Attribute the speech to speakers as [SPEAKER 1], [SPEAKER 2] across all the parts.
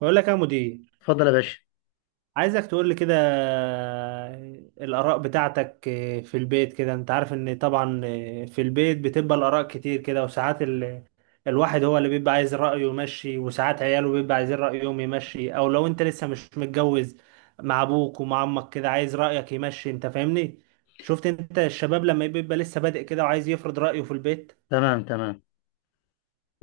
[SPEAKER 1] بقول لك يا مدير،
[SPEAKER 2] اتفضل يا باشا.
[SPEAKER 1] عايزك تقول لي كده. الآراء بتاعتك في البيت كده، انت عارف ان طبعا في البيت بتبقى الآراء كتير كده. وساعات الواحد هو اللي بيبقى عايز رأيه يمشي، وساعات عياله بيبقى عايزين رأيهم يمشي، او لو انت لسه مش متجوز مع ابوك ومع امك كده عايز رأيك يمشي. انت فاهمني؟ شفت انت الشباب لما بيبقى لسه بادئ كده وعايز يفرض رأيه في البيت؟
[SPEAKER 2] تمام، تمام.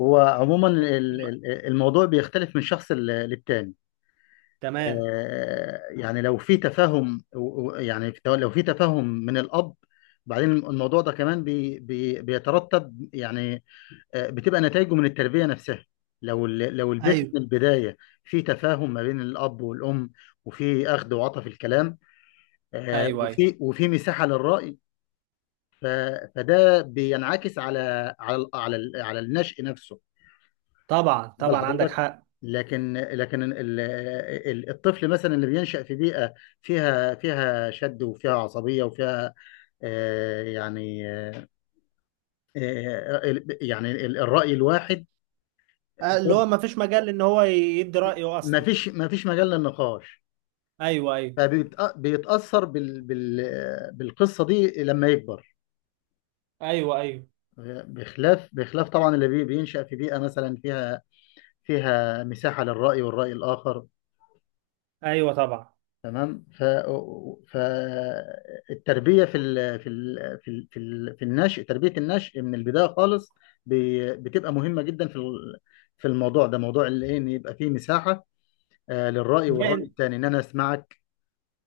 [SPEAKER 2] هو عموما الموضوع بيختلف من شخص للتاني.
[SPEAKER 1] تمام.
[SPEAKER 2] يعني لو في تفاهم لو في تفاهم من الأب. بعدين الموضوع ده كمان بي بي بيترتب يعني. بتبقى نتائجه من التربية نفسها. لو لو البيت
[SPEAKER 1] ايوه
[SPEAKER 2] من البداية في تفاهم ما بين الأب والأم، وفي أخذ وعطا في الكلام،
[SPEAKER 1] ايوه ايوه
[SPEAKER 2] وفي مساحة للرأي. ف- فده بينعكس على النشء نفسه.
[SPEAKER 1] طبعا
[SPEAKER 2] بل
[SPEAKER 1] طبعا عندك
[SPEAKER 2] حضرتك،
[SPEAKER 1] حق.
[SPEAKER 2] لكن الطفل مثلا اللي بينشأ في بيئة فيها شد، وفيها عصبية، وفيها آه، يعني آه، الرأي الواحد.
[SPEAKER 1] اللي
[SPEAKER 2] ده
[SPEAKER 1] هو ما فيش مجال ان هو يدي رأيه اصلا.
[SPEAKER 2] ما فيش مجال للنقاش.
[SPEAKER 1] ايوه ايوه.
[SPEAKER 2] فبيتأثر بالقصة دي لما يكبر.
[SPEAKER 1] ايوه ايوه.
[SPEAKER 2] بخلاف طبعا اللي بينشأ في بيئة مثلا فيها مساحة للرأي والرأي الآخر.
[SPEAKER 1] ايوه طبعا.
[SPEAKER 2] تمام. فالتربيه في النشء، تربيه النشء من البدايه خالص ب... بتبقى مهمه جدا في في الموضوع ده، موضوع اللي ان يبقى فيه مساحه للراي والراي
[SPEAKER 1] باين.
[SPEAKER 2] الثاني، ان انا اسمعك،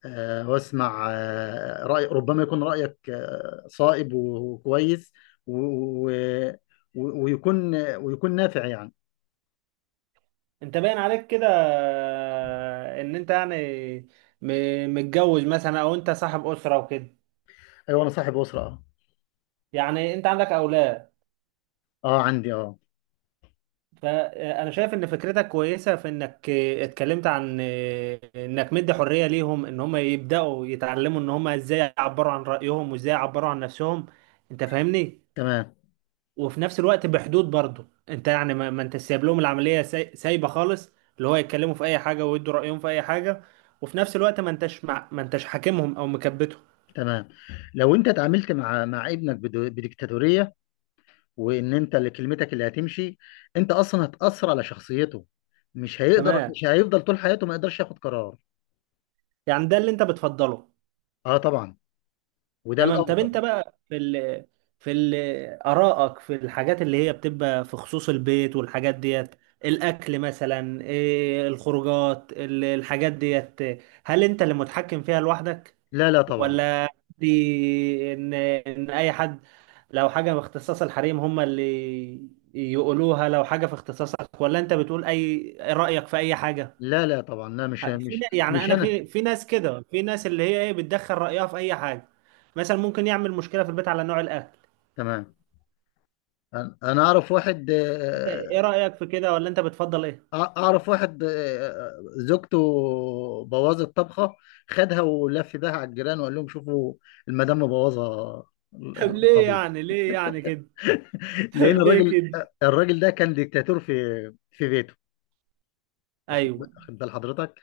[SPEAKER 2] واسمع راي، ربما يكون رايك صائب وكويس، و... و... ويكون نافع يعني.
[SPEAKER 1] انت باين عليك كده ان انت يعني متجوز مثلا او انت صاحب أسرة وكده.
[SPEAKER 2] ايوه، انا صاحب اسره، اه.
[SPEAKER 1] يعني انت عندك اولاد؟
[SPEAKER 2] عندي، اه.
[SPEAKER 1] فانا شايف ان فكرتك كويسة في انك اتكلمت عن انك مدي حرية ليهم ان هم يبدأوا يتعلموا ان هم ازاي يعبروا عن رأيهم وازاي يعبروا عن نفسهم. انت فاهمني؟
[SPEAKER 2] تمام،
[SPEAKER 1] وفي نفس الوقت بحدود برضه. انت يعني ما انت سايب لهم العمليه سايبه خالص، اللي هو يتكلموا في اي حاجه ويدوا رايهم في اي حاجه، وفي نفس الوقت ما انتش ما انتش حاكمهم او مكبتهم.
[SPEAKER 2] تمام. لو انت اتعاملت مع ابنك بديكتاتورية، وان انت اللي كلمتك اللي هتمشي، انت اصلا هتأثر على شخصيته.
[SPEAKER 1] تمام.
[SPEAKER 2] مش هيفضل طول حياته ما يقدرش ياخد قرار.
[SPEAKER 1] يعني ده اللي انت بتفضله؟
[SPEAKER 2] اه، طبعا. وده
[SPEAKER 1] تمام. طب
[SPEAKER 2] الافضل.
[SPEAKER 1] انت بقى في في ال... ارائك في الحاجات اللي هي بتبقى في خصوص البيت والحاجات ديت. الاكل مثلا، إيه الخروجات الحاجات ديت؟ هل انت اللي متحكم فيها لوحدك؟
[SPEAKER 2] لا، لا، طبعا،
[SPEAKER 1] ولا دي ان اي حد، لو حاجه في اختصاص الحريم هم اللي يقولوها، لو حاجه في اختصاصك؟ ولا انت بتقول اي رايك في اي حاجه؟
[SPEAKER 2] لا، لا، طبعا، لا،
[SPEAKER 1] في يعني
[SPEAKER 2] مش
[SPEAKER 1] انا
[SPEAKER 2] انا.
[SPEAKER 1] في ناس كده، في ناس اللي هي ايه بتدخل رايها في اي حاجه، مثلا ممكن يعمل مشكله في البيت على نوع الاكل.
[SPEAKER 2] تمام. انا اعرف واحد،
[SPEAKER 1] انت ايه رايك في كده؟ ولا انت بتفضل ايه؟
[SPEAKER 2] اعرف واحد، زوجته بوظت طبخة، خدها ولف بيها على الجيران وقال لهم: شوفوا المدام مبوظة
[SPEAKER 1] طب ليه
[SPEAKER 2] الطبيخ.
[SPEAKER 1] يعني، ليه يعني كده؟ طب
[SPEAKER 2] لان
[SPEAKER 1] ليه كده؟
[SPEAKER 2] الراجل ده كان ديكتاتور في بيته. واخد
[SPEAKER 1] ايوه
[SPEAKER 2] واخد بال حضرتك.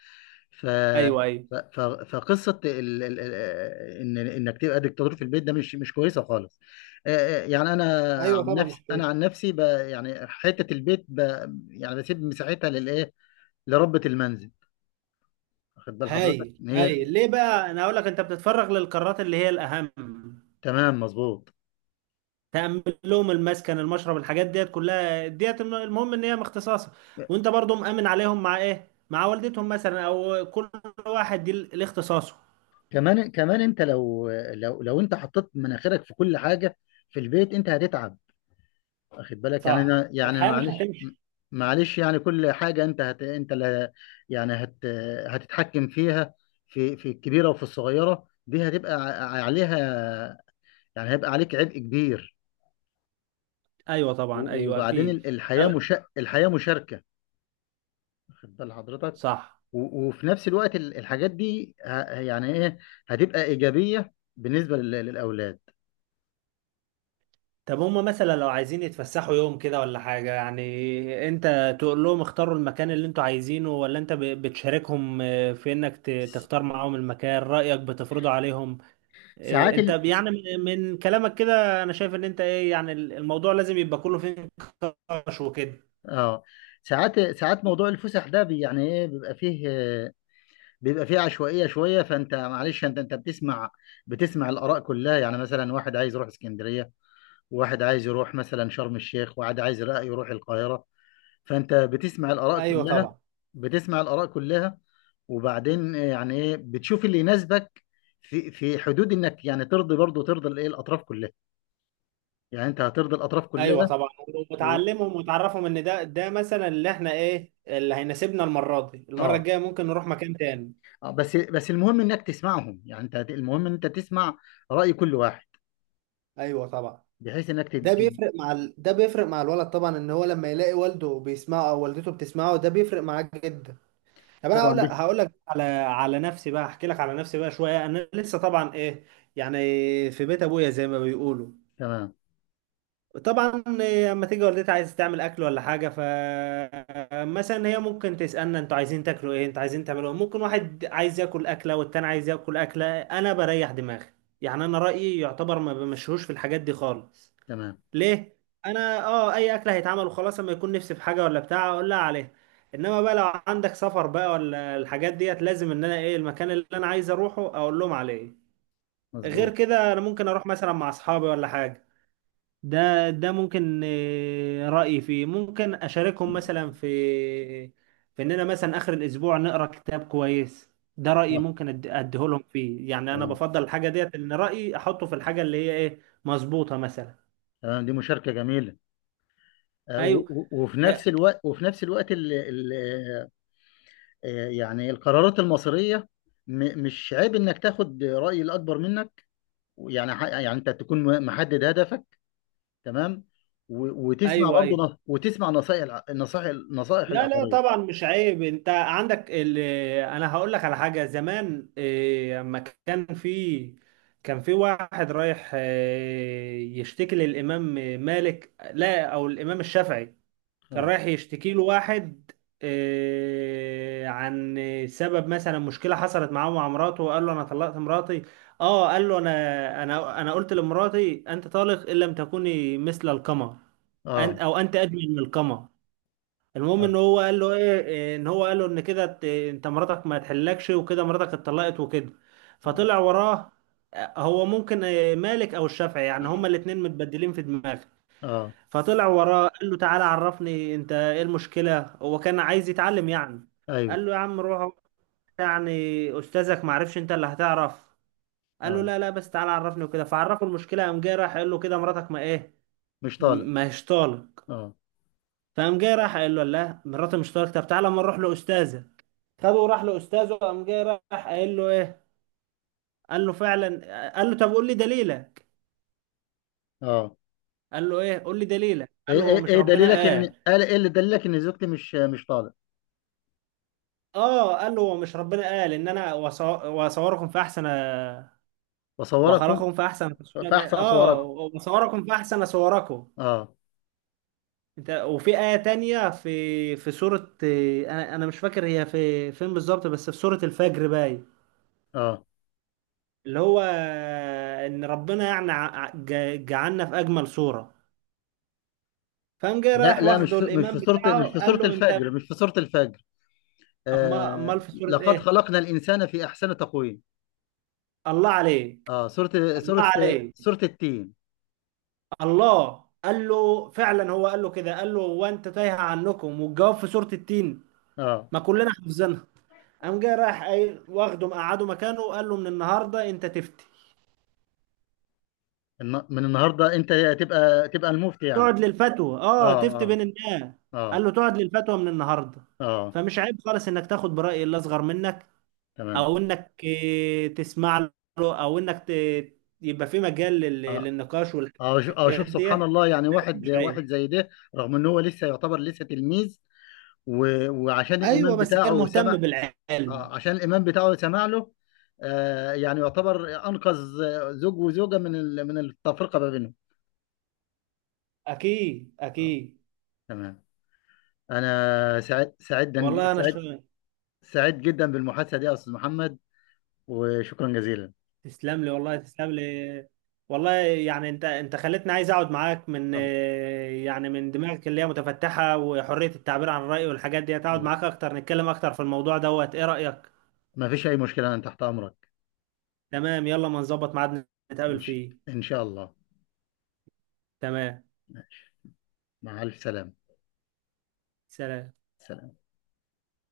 [SPEAKER 2] ف
[SPEAKER 1] ايوه. ايوه
[SPEAKER 2] ف- ف- فقصه ان انك تبقى ديكتاتور في البيت، ده مش كويسه خالص. يعني انا
[SPEAKER 1] ايوه طبعا مش بعيد.
[SPEAKER 2] عن نفسي، ب... يعني حته البيت، يعني بسيب مساحتها للايه، لربة المنزل. واخد بال حضرتك
[SPEAKER 1] هايل
[SPEAKER 2] ان هي.
[SPEAKER 1] هايل. ليه بقى؟ انا اقول لك انت بتتفرغ للقرارات اللي هي الاهم.
[SPEAKER 2] تمام، مظبوط.
[SPEAKER 1] تأمن لهم المسكن المشرب الحاجات ديت كلها ديت، المهم ان هي مختصاصة، وانت برضو مأمن عليهم مع ايه، مع والدتهم مثلا، او كل واحد دي الاختصاصه.
[SPEAKER 2] كمان انت لو انت حطيت مناخيرك في كل حاجه في البيت، انت هتتعب. واخد بالك؟ يعني
[SPEAKER 1] صح،
[SPEAKER 2] انا يعني
[SPEAKER 1] الحياة مش
[SPEAKER 2] معلش،
[SPEAKER 1] هتمشي.
[SPEAKER 2] معلش، يعني كل حاجه انت هت انت اللي يعني هت هتتحكم فيها، في الكبيره وفي الصغيره، دي هتبقى عليها. يعني هيبقى عليك عبء كبير.
[SPEAKER 1] ايوه طبعا، ايوه
[SPEAKER 2] وبعدين
[SPEAKER 1] اكيد.
[SPEAKER 2] الحياه،
[SPEAKER 1] أو-
[SPEAKER 2] مش الحياه مشاركه. واخد بال حضرتك.
[SPEAKER 1] صح.
[SPEAKER 2] وفي نفس الوقت الحاجات دي يعني ايه هتبقى ايجابيه بالنسبه للاولاد.
[SPEAKER 1] طب هما مثلا لو عايزين يتفسحوا يوم كده ولا حاجة، يعني انت تقول لهم اختاروا المكان اللي انتوا عايزينه؟ ولا انت بتشاركهم في انك
[SPEAKER 2] س-
[SPEAKER 1] تختار معاهم المكان؟ رأيك بتفرضه عليهم؟ إيه
[SPEAKER 2] ساعات
[SPEAKER 1] انت يعني، من كلامك كده انا شايف ان انت ايه يعني الموضوع لازم يبقى كله فيه نقاش وكده.
[SPEAKER 2] اه. ساعات موضوع الفسح ده يعني ايه بيبقى فيه، بيبقى فيه عشوائية شوية. فانت معلش انت بتسمع الآراء كلها. يعني مثلا واحد عايز يروح اسكندرية، وواحد عايز يروح مثلا شرم الشيخ، وواحد عايز رأي يروح القاهرة. فانت بتسمع الآراء
[SPEAKER 1] ايوه
[SPEAKER 2] كلها،
[SPEAKER 1] طبعا.
[SPEAKER 2] بتسمع الآراء كلها. وبعدين يعني ايه بتشوف اللي يناسبك في حدود انك يعني ترضي، برضه ترضي الايه الاطراف كلها. يعني انت هترضي الاطراف
[SPEAKER 1] ايوه
[SPEAKER 2] كلها.
[SPEAKER 1] طبعا.
[SPEAKER 2] و...
[SPEAKER 1] وتعلمهم وتعرفهم ان ده مثلا اللي احنا ايه اللي هيناسبنا المره دي، المره
[SPEAKER 2] اه.
[SPEAKER 1] الجايه ممكن نروح مكان تاني.
[SPEAKER 2] بس المهم انك تسمعهم. يعني انت المهم ان انت تسمع رأي كل واحد،
[SPEAKER 1] ايوه طبعا.
[SPEAKER 2] بحيث انك
[SPEAKER 1] ده بيفرق مع ده بيفرق مع الولد طبعا، ان هو لما يلاقي والده بيسمعه او والدته بتسمعه ده بيفرق معاه جدا. طب انا
[SPEAKER 2] طبعا دي.
[SPEAKER 1] هقول لك على نفسي بقى، احكي لك على نفسي بقى شويه. انا لسه طبعا ايه يعني، في بيت ابويا زي ما بيقولوا.
[SPEAKER 2] تمام،
[SPEAKER 1] طبعا اما تيجي والدتي عايز تعمل اكل ولا حاجه، ف مثلا هي ممكن تسالنا انتوا عايزين تاكلوا ايه، انتوا عايزين تعملوا ايه، ممكن واحد عايز ياكل اكله والتاني عايز ياكل اكله. انا بريح دماغي، يعني انا رايي يعتبر ما بمشيهوش في الحاجات دي خالص.
[SPEAKER 2] تمام،
[SPEAKER 1] ليه؟ انا اه اي اكله هيتعمل وخلاص، اما يكون نفسي في حاجه ولا بتاع اقول لها عليها. انما بقى لو عندك سفر بقى ولا الحاجات ديت، لازم ان انا ايه المكان اللي انا عايز اروحه اقول لهم عليه. غير
[SPEAKER 2] مظبوط،
[SPEAKER 1] كده انا ممكن اروح مثلا مع اصحابي ولا حاجه، ده ممكن رأيي فيه ممكن أشاركهم مثلا في إننا مثلا آخر الأسبوع نقرأ كتاب كويس. ده رأيي
[SPEAKER 2] اه.
[SPEAKER 1] ممكن أديه لهم فيه. يعني أنا
[SPEAKER 2] تمام،
[SPEAKER 1] بفضل الحاجة ديت، إن رأيي أحطه في الحاجة اللي هي إيه مظبوطة مثلا.
[SPEAKER 2] تمام، دي مشاركة جميلة.
[SPEAKER 1] أيوه. يا-
[SPEAKER 2] وفي نفس الوقت ال ال آه، آه، يعني القرارات المصيرية مش عيب انك تاخد رأي الاكبر منك. يعني يعني انت تكون محدد هدفك، تمام.
[SPEAKER 1] أيوه أيوه.
[SPEAKER 2] وتسمع نصائح الع- النصائح نصائح
[SPEAKER 1] لا لا
[SPEAKER 2] الاخرين.
[SPEAKER 1] طبعا مش عيب. أنت عندك أنا هقول لك على حاجة زمان. أما كان في، كان في واحد رايح يشتكي للإمام مالك، لا أو الإمام الشافعي. كان
[SPEAKER 2] اه،
[SPEAKER 1] رايح يشتكي له واحد عن سبب مثلا مشكله حصلت معاه مع مراته، وقال له انا طلقت مراتي. اه قال له انا قلت لمراتي انت طالق ان لم تكوني مثل القمر، أن
[SPEAKER 2] اه،
[SPEAKER 1] او انت اجمل من القمر. المهم
[SPEAKER 2] اه،
[SPEAKER 1] ان هو قال له ايه، ان هو قال له ان كده انت مراتك ما تحلكش وكده مراتك اتطلقت وكده.
[SPEAKER 2] اه.
[SPEAKER 1] فطلع وراه. هو ممكن مالك او الشافعي، يعني هما الاتنين متبدلين في دماغه.
[SPEAKER 2] آه،
[SPEAKER 1] فطلع وراه قال له تعالى عرفني انت ايه المشكلة، هو كان عايز يتعلم يعني.
[SPEAKER 2] ايوه،
[SPEAKER 1] قال له يا عم روح اقعد، يعني استاذك ما عرفش انت اللي هتعرف؟ قال له
[SPEAKER 2] اه.
[SPEAKER 1] لا لا بس تعالى عرفني وكده، فعرفه المشكلة. قام جاي راح قال له كده مراتك ما ايه،
[SPEAKER 2] مش طالق.
[SPEAKER 1] ما هيش طالق.
[SPEAKER 2] اه،
[SPEAKER 1] فقام جاي راح قال له لا مراتي مش طالق، طب تعالى اما نروح لاستاذة. خده وراح لاستاذه قام جاي راح قال له ايه، قال له فعلا. قال له طب قول لي دليلك.
[SPEAKER 2] اه.
[SPEAKER 1] قال له ايه قول لي دليلك، قال
[SPEAKER 2] ايه
[SPEAKER 1] له هو
[SPEAKER 2] ايه
[SPEAKER 1] مش
[SPEAKER 2] إيه
[SPEAKER 1] ربنا
[SPEAKER 2] دليلك؟ ان
[SPEAKER 1] قال.
[SPEAKER 2] قال ايه؟ اللي دليلك ان زوجتي مش طالق؟
[SPEAKER 1] اه قال له مش ربنا قال ان انا واصوركم في احسن
[SPEAKER 2] بصورك.
[SPEAKER 1] واخلقكم في احسن تصوير. بقى
[SPEAKER 2] فاحسن
[SPEAKER 1] اه
[SPEAKER 2] صورك.
[SPEAKER 1] واصوركم في احسن صوركم
[SPEAKER 2] اه،
[SPEAKER 1] انت. وفي آية تانية في في سورة، انا مش فاكر هي في فين بالظبط، بس في سورة الفجر باي،
[SPEAKER 2] اه.
[SPEAKER 1] اللي هو ان ربنا يعني جعلنا في اجمل صورة. فقام جاي
[SPEAKER 2] لا،
[SPEAKER 1] رايح
[SPEAKER 2] لا، مش
[SPEAKER 1] واخده
[SPEAKER 2] في مش
[SPEAKER 1] الامام
[SPEAKER 2] في صورة
[SPEAKER 1] بتاعه
[SPEAKER 2] مش في
[SPEAKER 1] قال
[SPEAKER 2] صورة
[SPEAKER 1] له انت
[SPEAKER 2] الفجر مش في صورة الفجر.
[SPEAKER 1] امال
[SPEAKER 2] آه،
[SPEAKER 1] في سورة
[SPEAKER 2] لقد
[SPEAKER 1] ايه؟
[SPEAKER 2] خلقنا الإنسان في أحسن تقويم.
[SPEAKER 1] الله عليك.
[SPEAKER 2] اه،
[SPEAKER 1] الله عليك.
[SPEAKER 2] صورة التين.
[SPEAKER 1] الله قال له فعلا، هو قال له كده، قال له وانت تايه عنكم والجواب في سورة التين،
[SPEAKER 2] اه.
[SPEAKER 1] ما كلنا حافظينها. قام جاي رايح واخده مقعده مكانه وقال له من النهارده انت تفتي،
[SPEAKER 2] من النهارده أنت تبقى المفتي يعني.
[SPEAKER 1] تقعد للفتوى اه
[SPEAKER 2] اه،
[SPEAKER 1] تفتي بين الناس.
[SPEAKER 2] اه،
[SPEAKER 1] قال
[SPEAKER 2] اه،
[SPEAKER 1] له تقعد للفتوى من النهارده.
[SPEAKER 2] اه.
[SPEAKER 1] فمش عيب خالص انك تاخد برأي اللي اصغر منك،
[SPEAKER 2] تمام.
[SPEAKER 1] او انك تسمع له، او انك ت- يبقى في مجال
[SPEAKER 2] اه،
[SPEAKER 1] للنقاش
[SPEAKER 2] اه.
[SPEAKER 1] والحاجات
[SPEAKER 2] شوف
[SPEAKER 1] دي.
[SPEAKER 2] سبحان الله. يعني
[SPEAKER 1] مش
[SPEAKER 2] واحد
[SPEAKER 1] عيب.
[SPEAKER 2] زي ده، رغم ان هو لسه يعتبر لسه تلميذ، و- وعشان الإمام
[SPEAKER 1] ايوه بس كان
[SPEAKER 2] بتاعه
[SPEAKER 1] مهتم
[SPEAKER 2] سمع
[SPEAKER 1] بالعلم.
[SPEAKER 2] آه، عشان الإمام بتاعه سمع له. يعني يعتبر أنقذ زوج وزوجة من من التفرقة ما بينهم.
[SPEAKER 1] اكيد
[SPEAKER 2] آه.
[SPEAKER 1] اكيد.
[SPEAKER 2] تمام. أنا سعيد سعيد دن-
[SPEAKER 1] والله انا
[SPEAKER 2] سعيد سعيد جدا بالمحادثة دي يا أستاذ محمد، وشكرا جزيلا.
[SPEAKER 1] تسلم لي والله تسلم لي. والله يعني انت خلتني عايز اقعد معاك من،
[SPEAKER 2] الله،
[SPEAKER 1] يعني من دماغك اللي هي متفتحة وحرية التعبير عن الرأي والحاجات دي، اقعد
[SPEAKER 2] الله.
[SPEAKER 1] معاك اكتر نتكلم اكتر في الموضوع دوت. ايه رأيك؟
[SPEAKER 2] ما فيش أي مشكلة، أنا تحت أمرك.
[SPEAKER 1] تمام. يلا ما نظبط ميعاد
[SPEAKER 2] إن
[SPEAKER 1] نتقابل
[SPEAKER 2] ش-
[SPEAKER 1] فيه.
[SPEAKER 2] إن شاء الله.
[SPEAKER 1] تمام.
[SPEAKER 2] مع ألف سلامة.
[SPEAKER 1] سلام.
[SPEAKER 2] سلام.